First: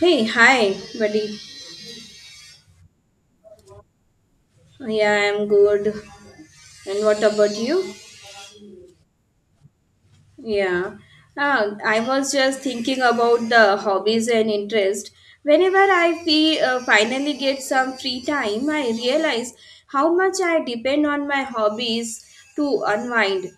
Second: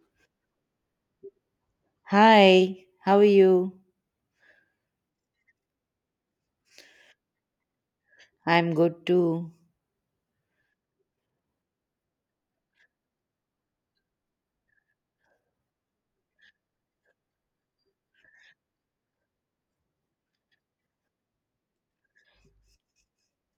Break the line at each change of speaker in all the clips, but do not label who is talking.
Hey, hi, buddy.
Hi, how are you?
Yeah, I'm good. And what about you?
I'm good too.
Yeah. I was just thinking about the hobbies and interest. Whenever I finally get some free time, I realize how much I depend on my hobbies to unwind.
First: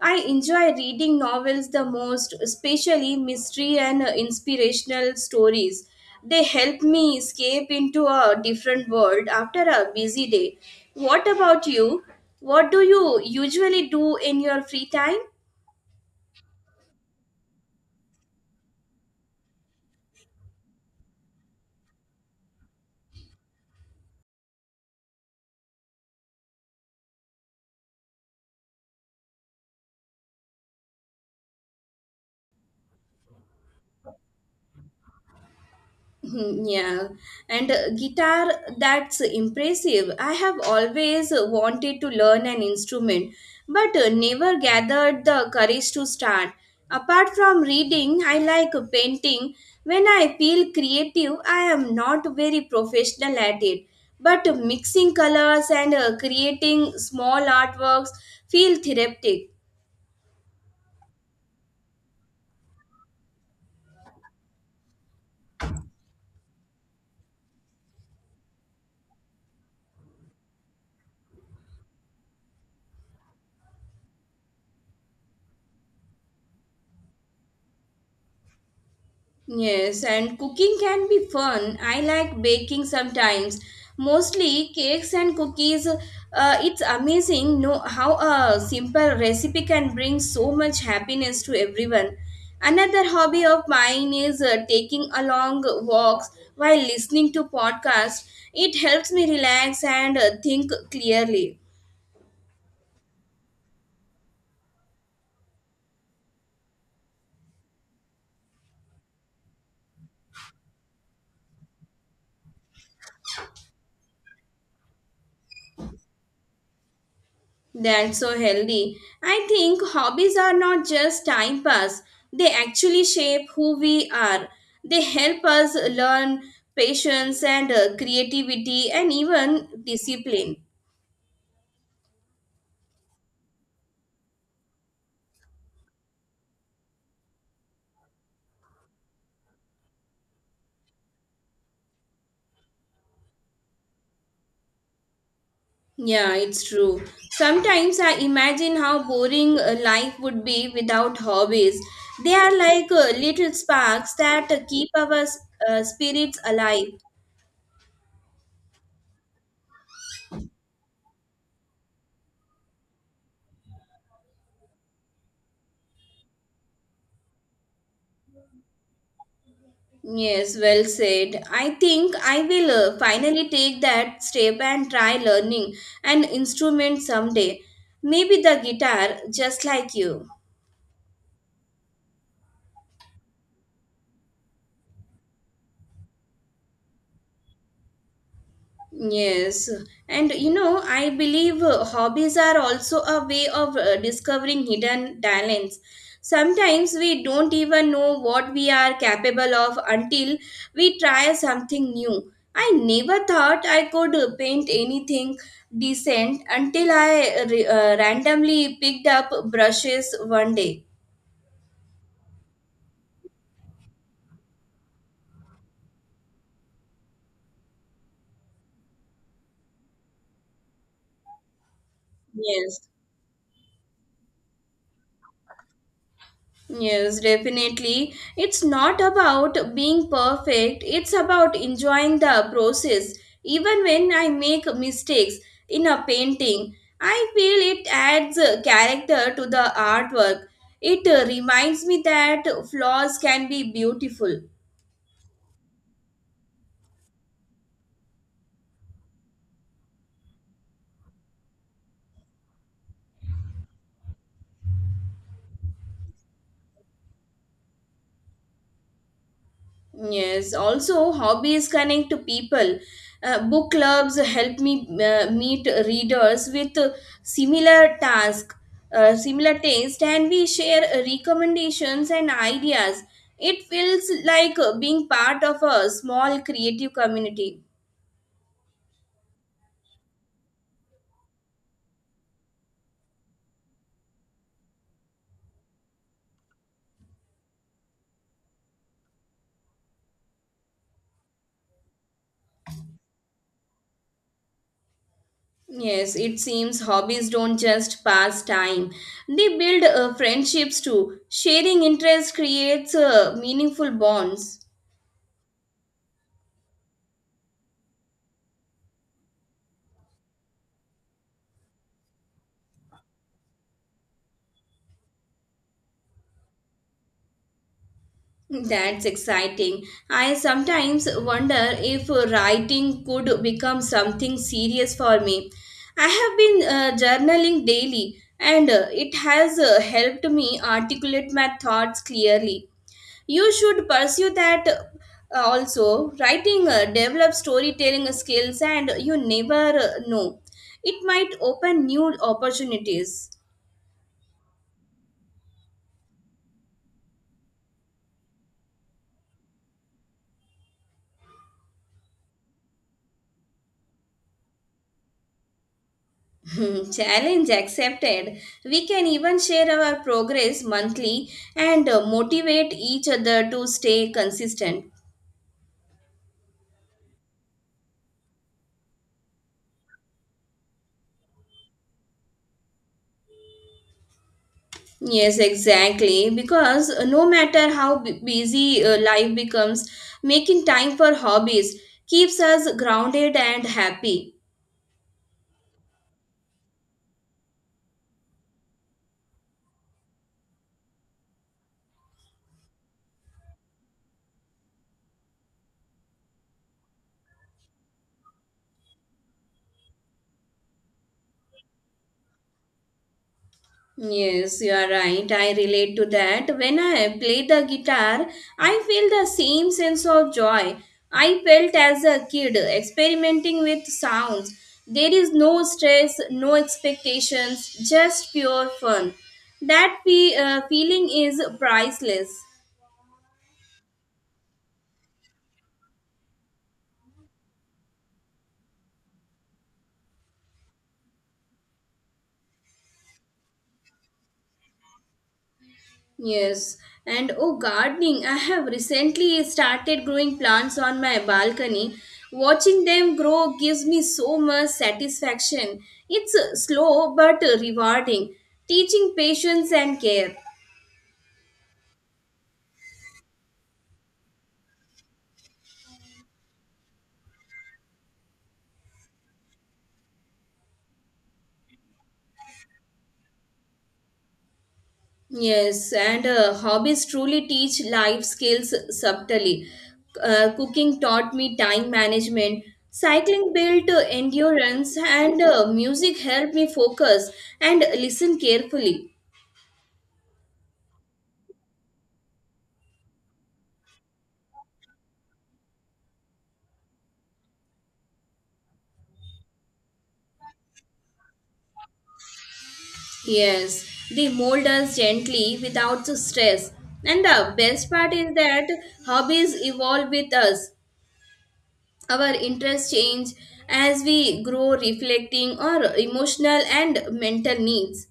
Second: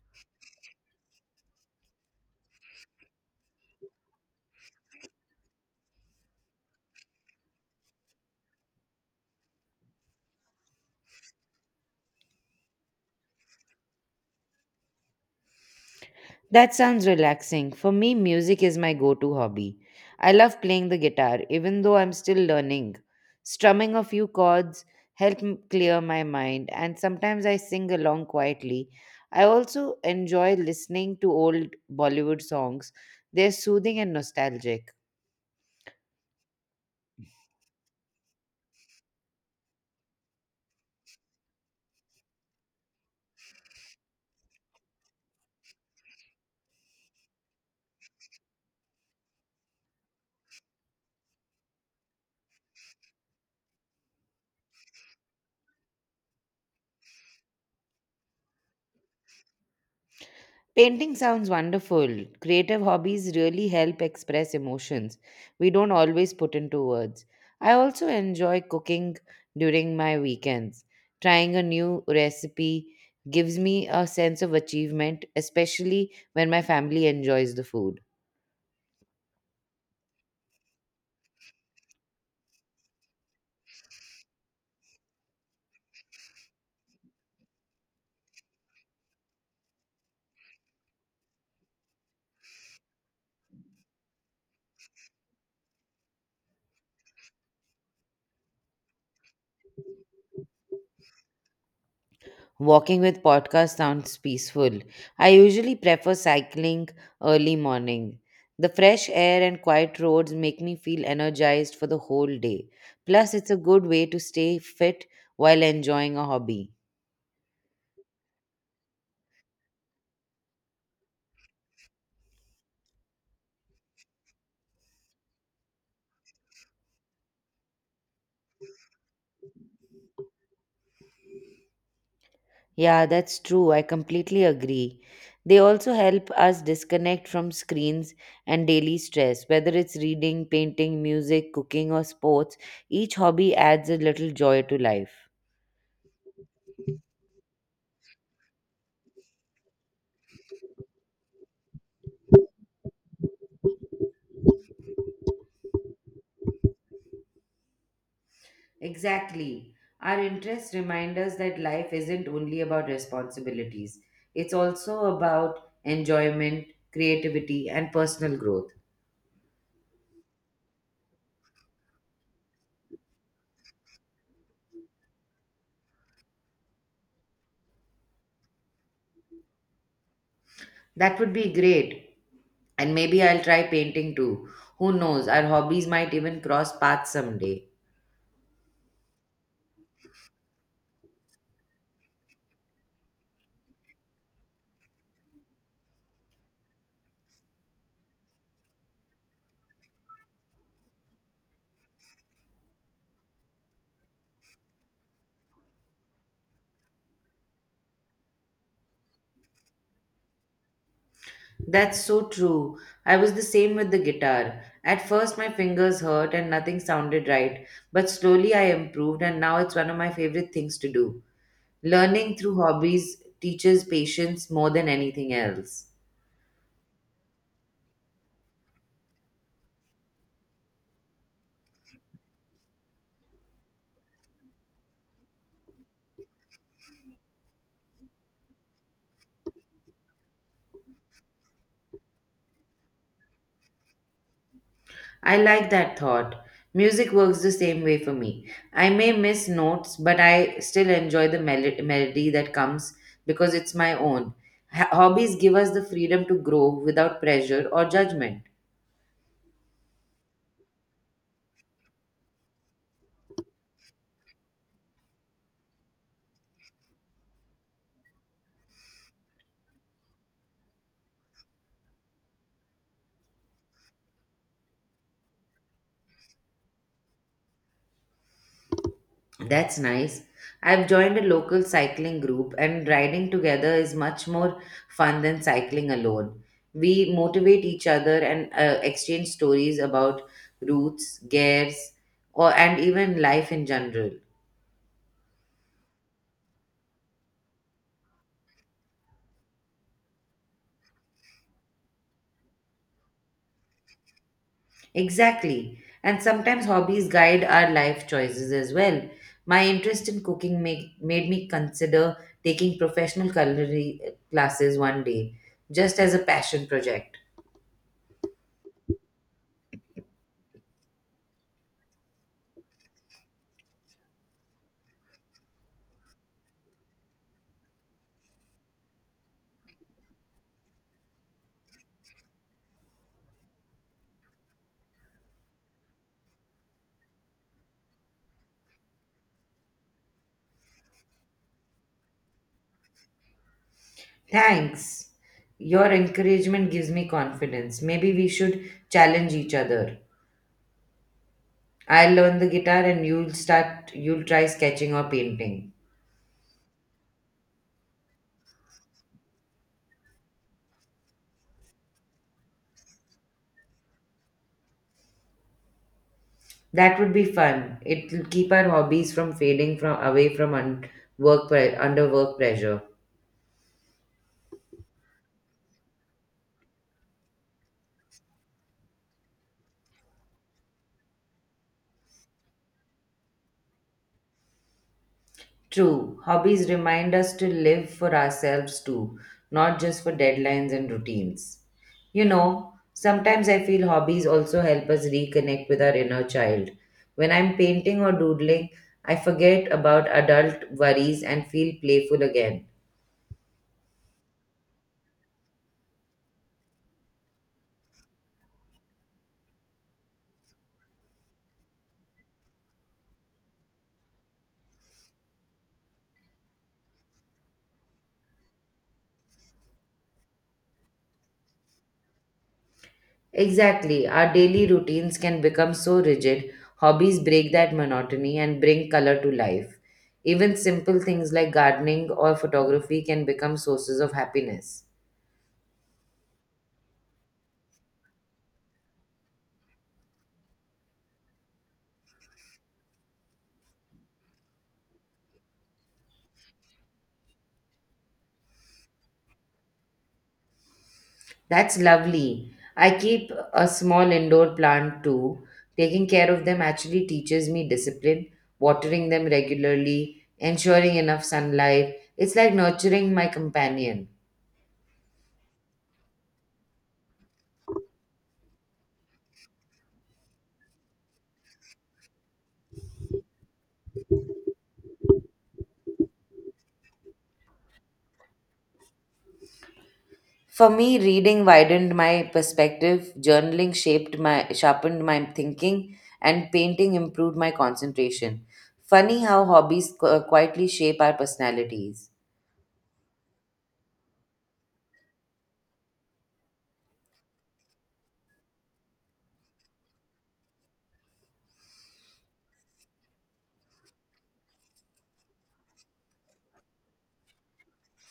I enjoy reading novels the most, especially mystery and inspirational stories. They help me escape into a different world after a busy day. What about you? What do you usually do in your free time?
That sounds relaxing. For me, music is my go to hobby. I love playing the guitar, even though I'm still learning. Strumming a few chords clear my mind, and sometimes I sing along quietly. I also enjoy listening to old Bollywood songs, they're soothing and nostalgic.
Hmm, yeah, and guitar, that's impressive. I have always wanted to learn an instrument, but never gathered the courage to start. Apart from reading, I like painting. When I feel creative, I am not very professional at it. But mixing colors and creating small artworks feel therapeutic.
Painting sounds wonderful. Creative hobbies really help express emotions we don't always put into words. I also enjoy cooking during my weekends. Trying a new recipe gives me a sense of achievement, especially when my family enjoys the food.
Yes, and cooking can be fun. I like baking sometimes, mostly cakes and cookies. It's amazing know how a simple recipe can bring so much happiness to everyone. Another hobby of mine is taking a long walks while listening to podcasts. It helps me relax and think clearly.
Walking with podcast sounds peaceful. I usually prefer cycling early morning. The fresh air and quiet roads make me feel energized for the whole day. Plus, it's a good way to stay fit while enjoying a hobby.
That's so healthy. I think hobbies are not just time pass, they actually shape who we are. They help us learn patience and creativity and even discipline.
Yeah, that's true. I completely agree. They also help us disconnect from screens and daily stress. Whether it's reading, painting, music, cooking, or sports, each hobby adds a little joy to life.
Yeah, it's true. Sometimes I imagine how boring life would be without hobbies. They are like little sparks that keep our spirits alive.
Exactly. Our interests remind us that life isn't only about responsibilities, it's also about enjoyment, creativity, and personal growth.
Yes, well said. I think I will finally take that step and try learning an instrument someday. Maybe the guitar, just like you.
That would be great. And maybe I'll try painting too. Who knows? Our hobbies might even cross paths someday.
Yes, and you know, I believe hobbies are also a way of discovering hidden talents. Sometimes we don't even know what we are capable of until we try something new. I never thought I could paint anything decent until I randomly picked up brushes one day.
That's so true. I was the same with the guitar. At first, my fingers hurt and nothing sounded right, but slowly I improved, and now it's one of my favorite things to do. Learning through
Yes.
hobbies teaches patience more than anything else.
Yes, definitely. It's not about being perfect, it's about enjoying the process. Even when I make mistakes in a painting, I feel it adds a character to the artwork. It reminds me that flaws can be beautiful.
I like that thought. Music works the same way for me. I may miss notes, but I still enjoy the melody that comes because it's my own. Hobbies give us the freedom to grow without pressure or judgment.
Yes, also hobbies connect to people. Book clubs help me meet readers with similar task, similar taste, and we share recommendations and ideas. It feels like being part of a small creative community.
That's nice. I've joined a local cycling group, and riding together is much more fun than cycling alone. We motivate each other and exchange stories about routes, gears, or and even life in general.
Yes, it seems hobbies don't just pass time. They build friendships too. Sharing interests creates meaningful bonds.
Exactly. And sometimes hobbies guide our life choices as well. My interest in cooking made me consider taking professional culinary classes one day, just as a passion project.
That's exciting. I sometimes wonder if writing could become something serious for me. I have been journaling daily and it has helped me articulate my thoughts clearly. You should pursue that also. Writing develops storytelling skills and you never know. It might open new opportunities.
Thanks. Your encouragement gives me confidence. Maybe we should challenge each other. I'll learn the guitar and you'll try sketching or painting.
Challenge accepted. We can even share our progress monthly and motivate each other to stay consistent.
That would be fun. It'll keep our hobbies from fading from away from un- work pre- under work pressure.
Yes, exactly. Because no matter how busy life becomes, making time for hobbies keeps us grounded and happy.
True, hobbies remind us to live for ourselves too, not just for deadlines and routines. You know, sometimes I feel hobbies also help us reconnect with our inner child. When I'm painting or doodling, I forget about adult worries and feel playful again.
Yes, you are right. I relate to that. When I play the guitar, I feel the same sense of joy I felt as a kid experimenting with sounds. There is no stress, no expectations, just pure fun. That feeling is priceless.
Exactly, our daily routines can become so rigid, hobbies break that monotony and bring color to life. Even simple things like gardening or photography can become sources of happiness.
Yes, and oh, gardening. I have recently started growing plants on my balcony. Watching them grow gives me so much satisfaction. It's slow but rewarding, teaching patience and care.
That's lovely. I keep a small indoor plant too. Taking care of them actually teaches me discipline, watering them regularly, ensuring enough sunlight. It's like nurturing my companion.
Yes, and hobbies truly teach life skills subtly. Cooking taught me time management. Cycling built endurance, and music helped me focus and listen carefully.
For me, reading widened my perspective, journaling shaped my sharpened my thinking, and painting improved my concentration. Funny how hobbies quietly shape our personalities.
Yes, they mold us gently without the stress. And the best part is that hobbies evolve with us. Our interests change as we grow, reflecting our emotional and mental needs.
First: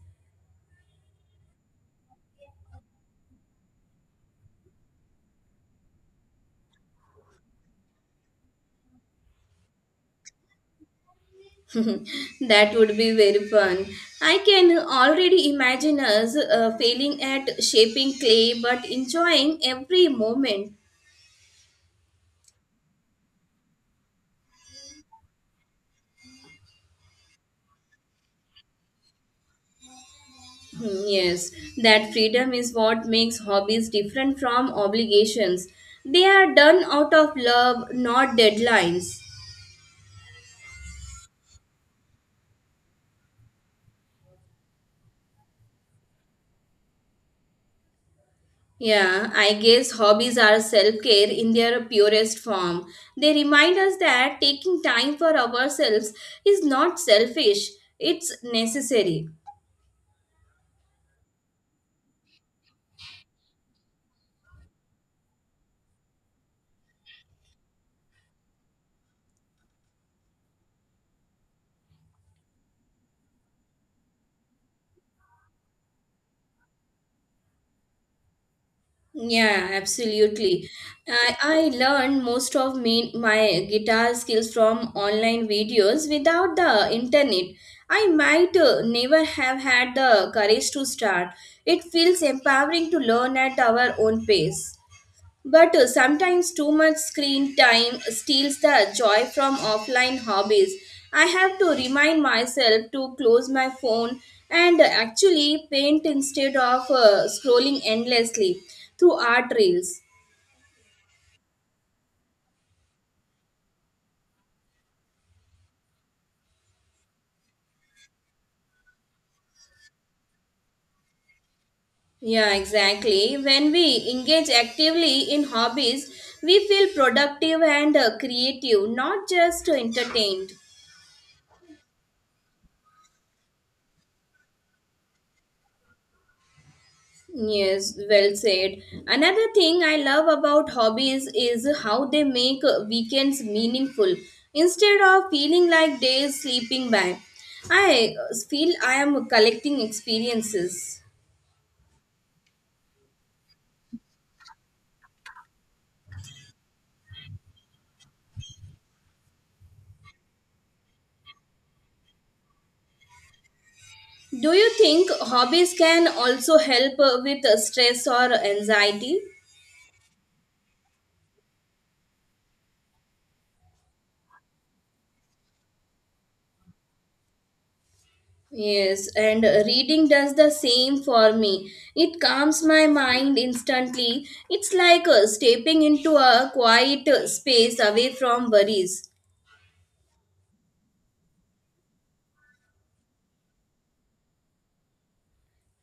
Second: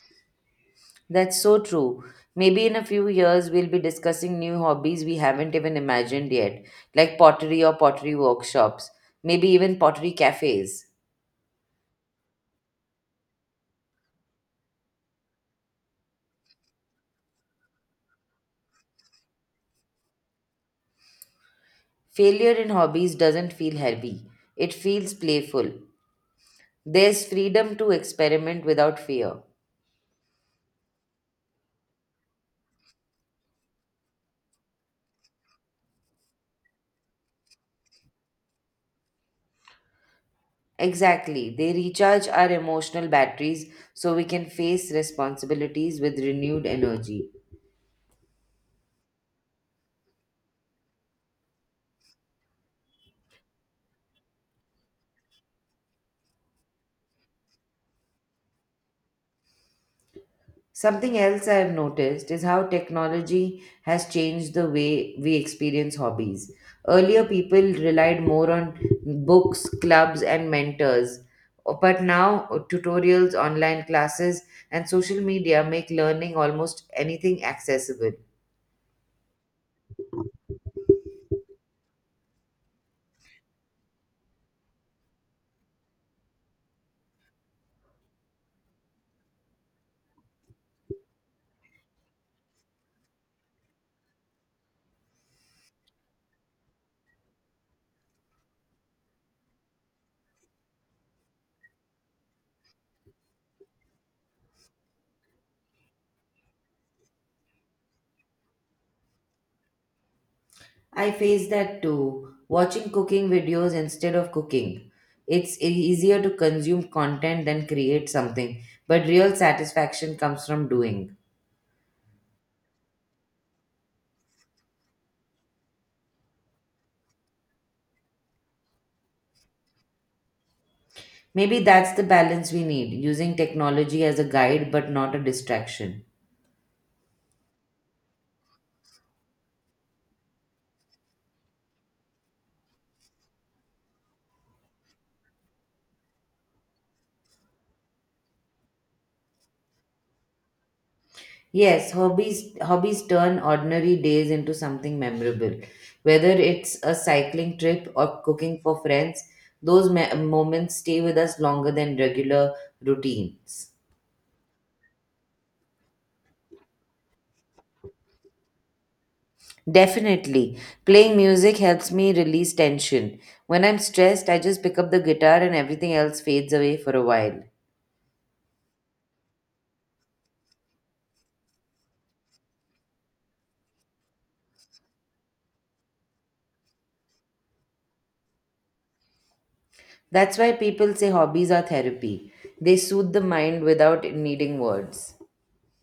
That's so true. Maybe in a few years, we'll be discussing new hobbies we haven't even imagined yet, like pottery or pottery workshops, maybe even pottery cafes.
That would be very fun. I can already imagine us failing at shaping clay but enjoying every moment.
Failure in hobbies doesn't feel heavy, it feels playful. There's freedom to experiment without fear.
Hmm, yes, that freedom is what makes hobbies different from obligations. They are done out of love, not deadlines.
Exactly, they recharge our emotional batteries so we can face responsibilities with renewed energy.
Yeah, I guess hobbies are self care in their purest form. They remind us that taking time for ourselves is not selfish, it's necessary.
Something else I've noticed is how technology has changed the way we experience hobbies. Earlier, people relied more on books, clubs, and mentors. But now, tutorials, online classes, and social media make learning almost anything accessible.
Yeah, absolutely. I learned most of my guitar skills from online videos without the internet. I might never have had the courage to start. It feels empowering to learn at our own pace. But sometimes too much screen time steals the joy from offline hobbies. I have to remind myself to close my phone and actually paint instead of scrolling endlessly through art reels.
I face that too, watching cooking videos instead of cooking. It's easier to consume content than create something, but real satisfaction comes from doing.
Yeah, exactly. When we engage actively in hobbies, we feel productive and creative, not just entertained.
Maybe that's the balance we need, using technology as a guide but not a distraction.
Yes, well said. Another thing I love about hobbies is how they make weekends meaningful instead of feeling like days slipping by. I feel I am collecting experiences.
Yes, hobbies turn ordinary days into something memorable. Whether it's a cycling trip or cooking for friends, those moments stay with us longer than regular routines.
Do you think hobbies can also help with stress or anxiety?
Definitely. Playing music helps me release tension. When I'm stressed, I just pick up the guitar and everything else fades away for a while.
Yes, and reading does the same for me. It calms my mind instantly. It's like stepping into a quiet space away from worries.
That's why people say hobbies are therapy. They soothe the mind without needing words.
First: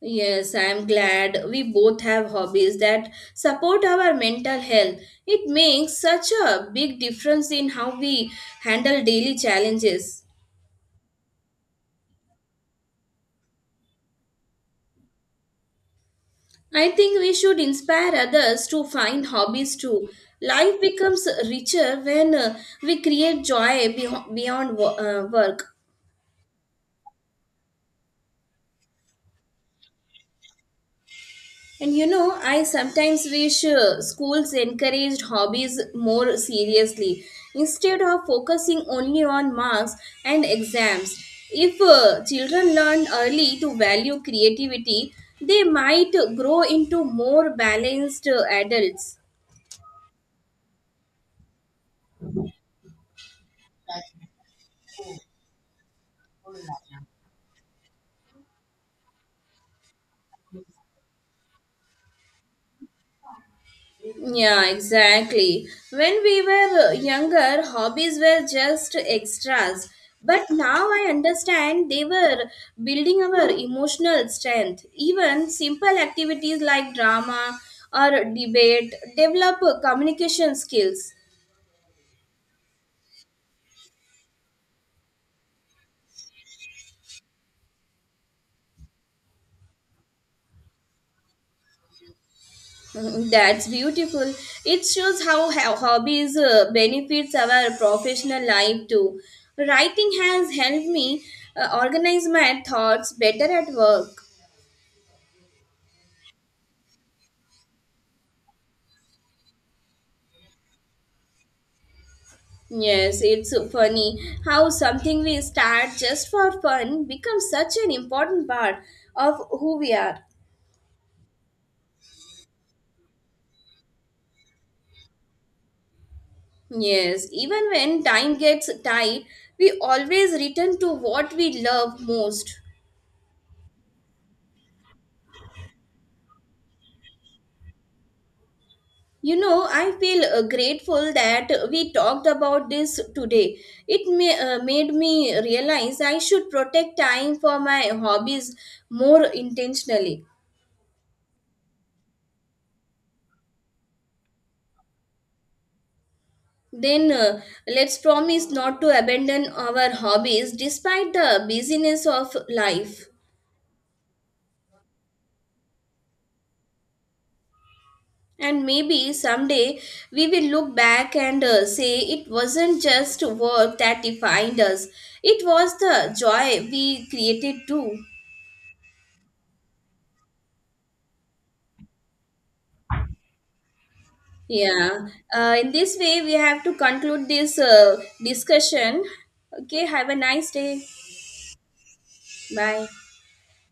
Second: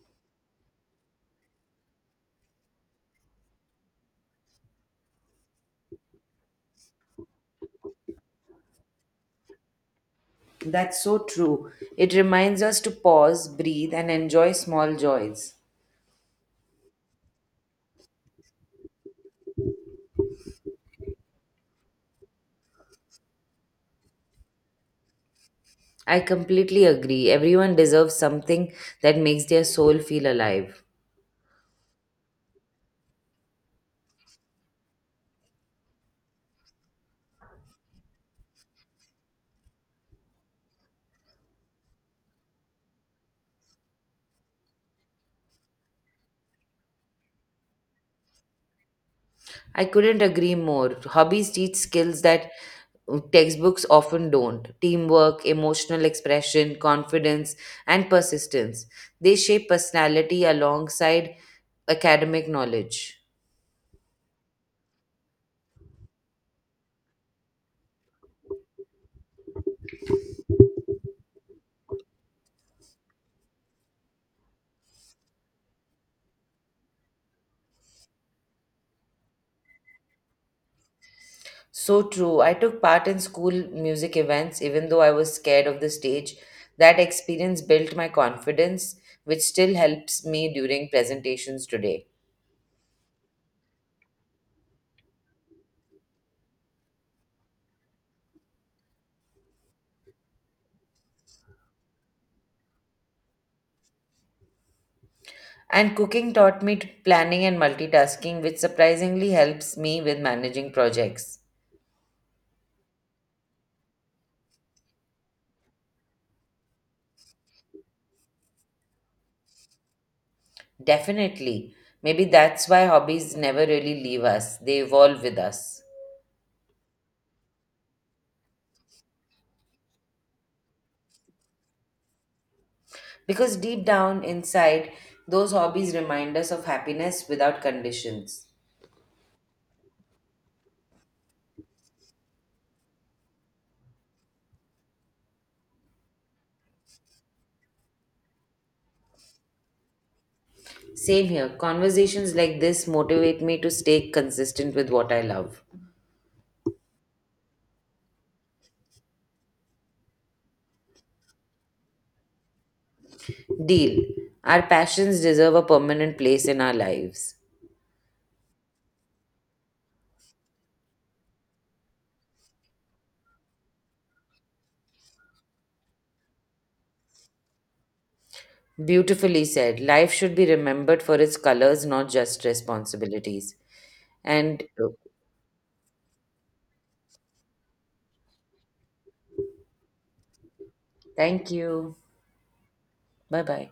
Yes, I am glad we both have hobbies that support our mental health. It makes such a big difference in how we handle daily challenges.
That's so true. It reminds us to pause, breathe, and enjoy small joys.
I think we should inspire others to find hobbies too. Life becomes richer when we create joy beyond work.
I completely agree. Everyone deserves something that makes their soul feel alive.
And you know, I sometimes wish schools encouraged hobbies more seriously instead of focusing only on marks and exams. If children learn early to value creativity, they might grow into more balanced adults.
I couldn't agree more. Hobbies teach skills that textbooks often don't teamwork, emotional expression, confidence, and persistence. They shape personality alongside academic knowledge.
Yeah, exactly. When we were younger, hobbies were just extras. But now I understand they were building our emotional strength. Even simple activities like drama or debate develop communication skills.
So true. I took part in school music events, even though I was scared of the stage. That experience built my confidence, which still helps me during presentations today.
Mm, that's beautiful. It shows how hobbies benefits our professional life too. Writing has helped me organize my thoughts better at work.
And cooking taught me planning and multitasking, which surprisingly helps me with managing projects.
Yes, it's so funny how something we start just for fun becomes such an important part of who we are.
Definitely. Maybe that's why hobbies never really leave us, they evolve with us.
Yes, even when time gets tight, we always return to what we love most.
Because deep down inside, those hobbies remind us of happiness without conditions.
You know, I feel grateful that we talked about this today. It made me realize I should protect time for my hobbies more intentionally.
Same here. Conversations like this motivate me to stay consistent with what I love.
Then Let's promise not to abandon our hobbies despite the busyness of life.
Deal. Our passions deserve a permanent place in our lives.
And maybe someday we will look back and say it wasn't just work that defined us, it was the joy we created too.
Beautifully said. Life should be remembered for its colors, not just responsibilities. And
Yeah, in this way we have to conclude this discussion. Okay, have a nice day.
Thank you.
Bye.
Bye bye.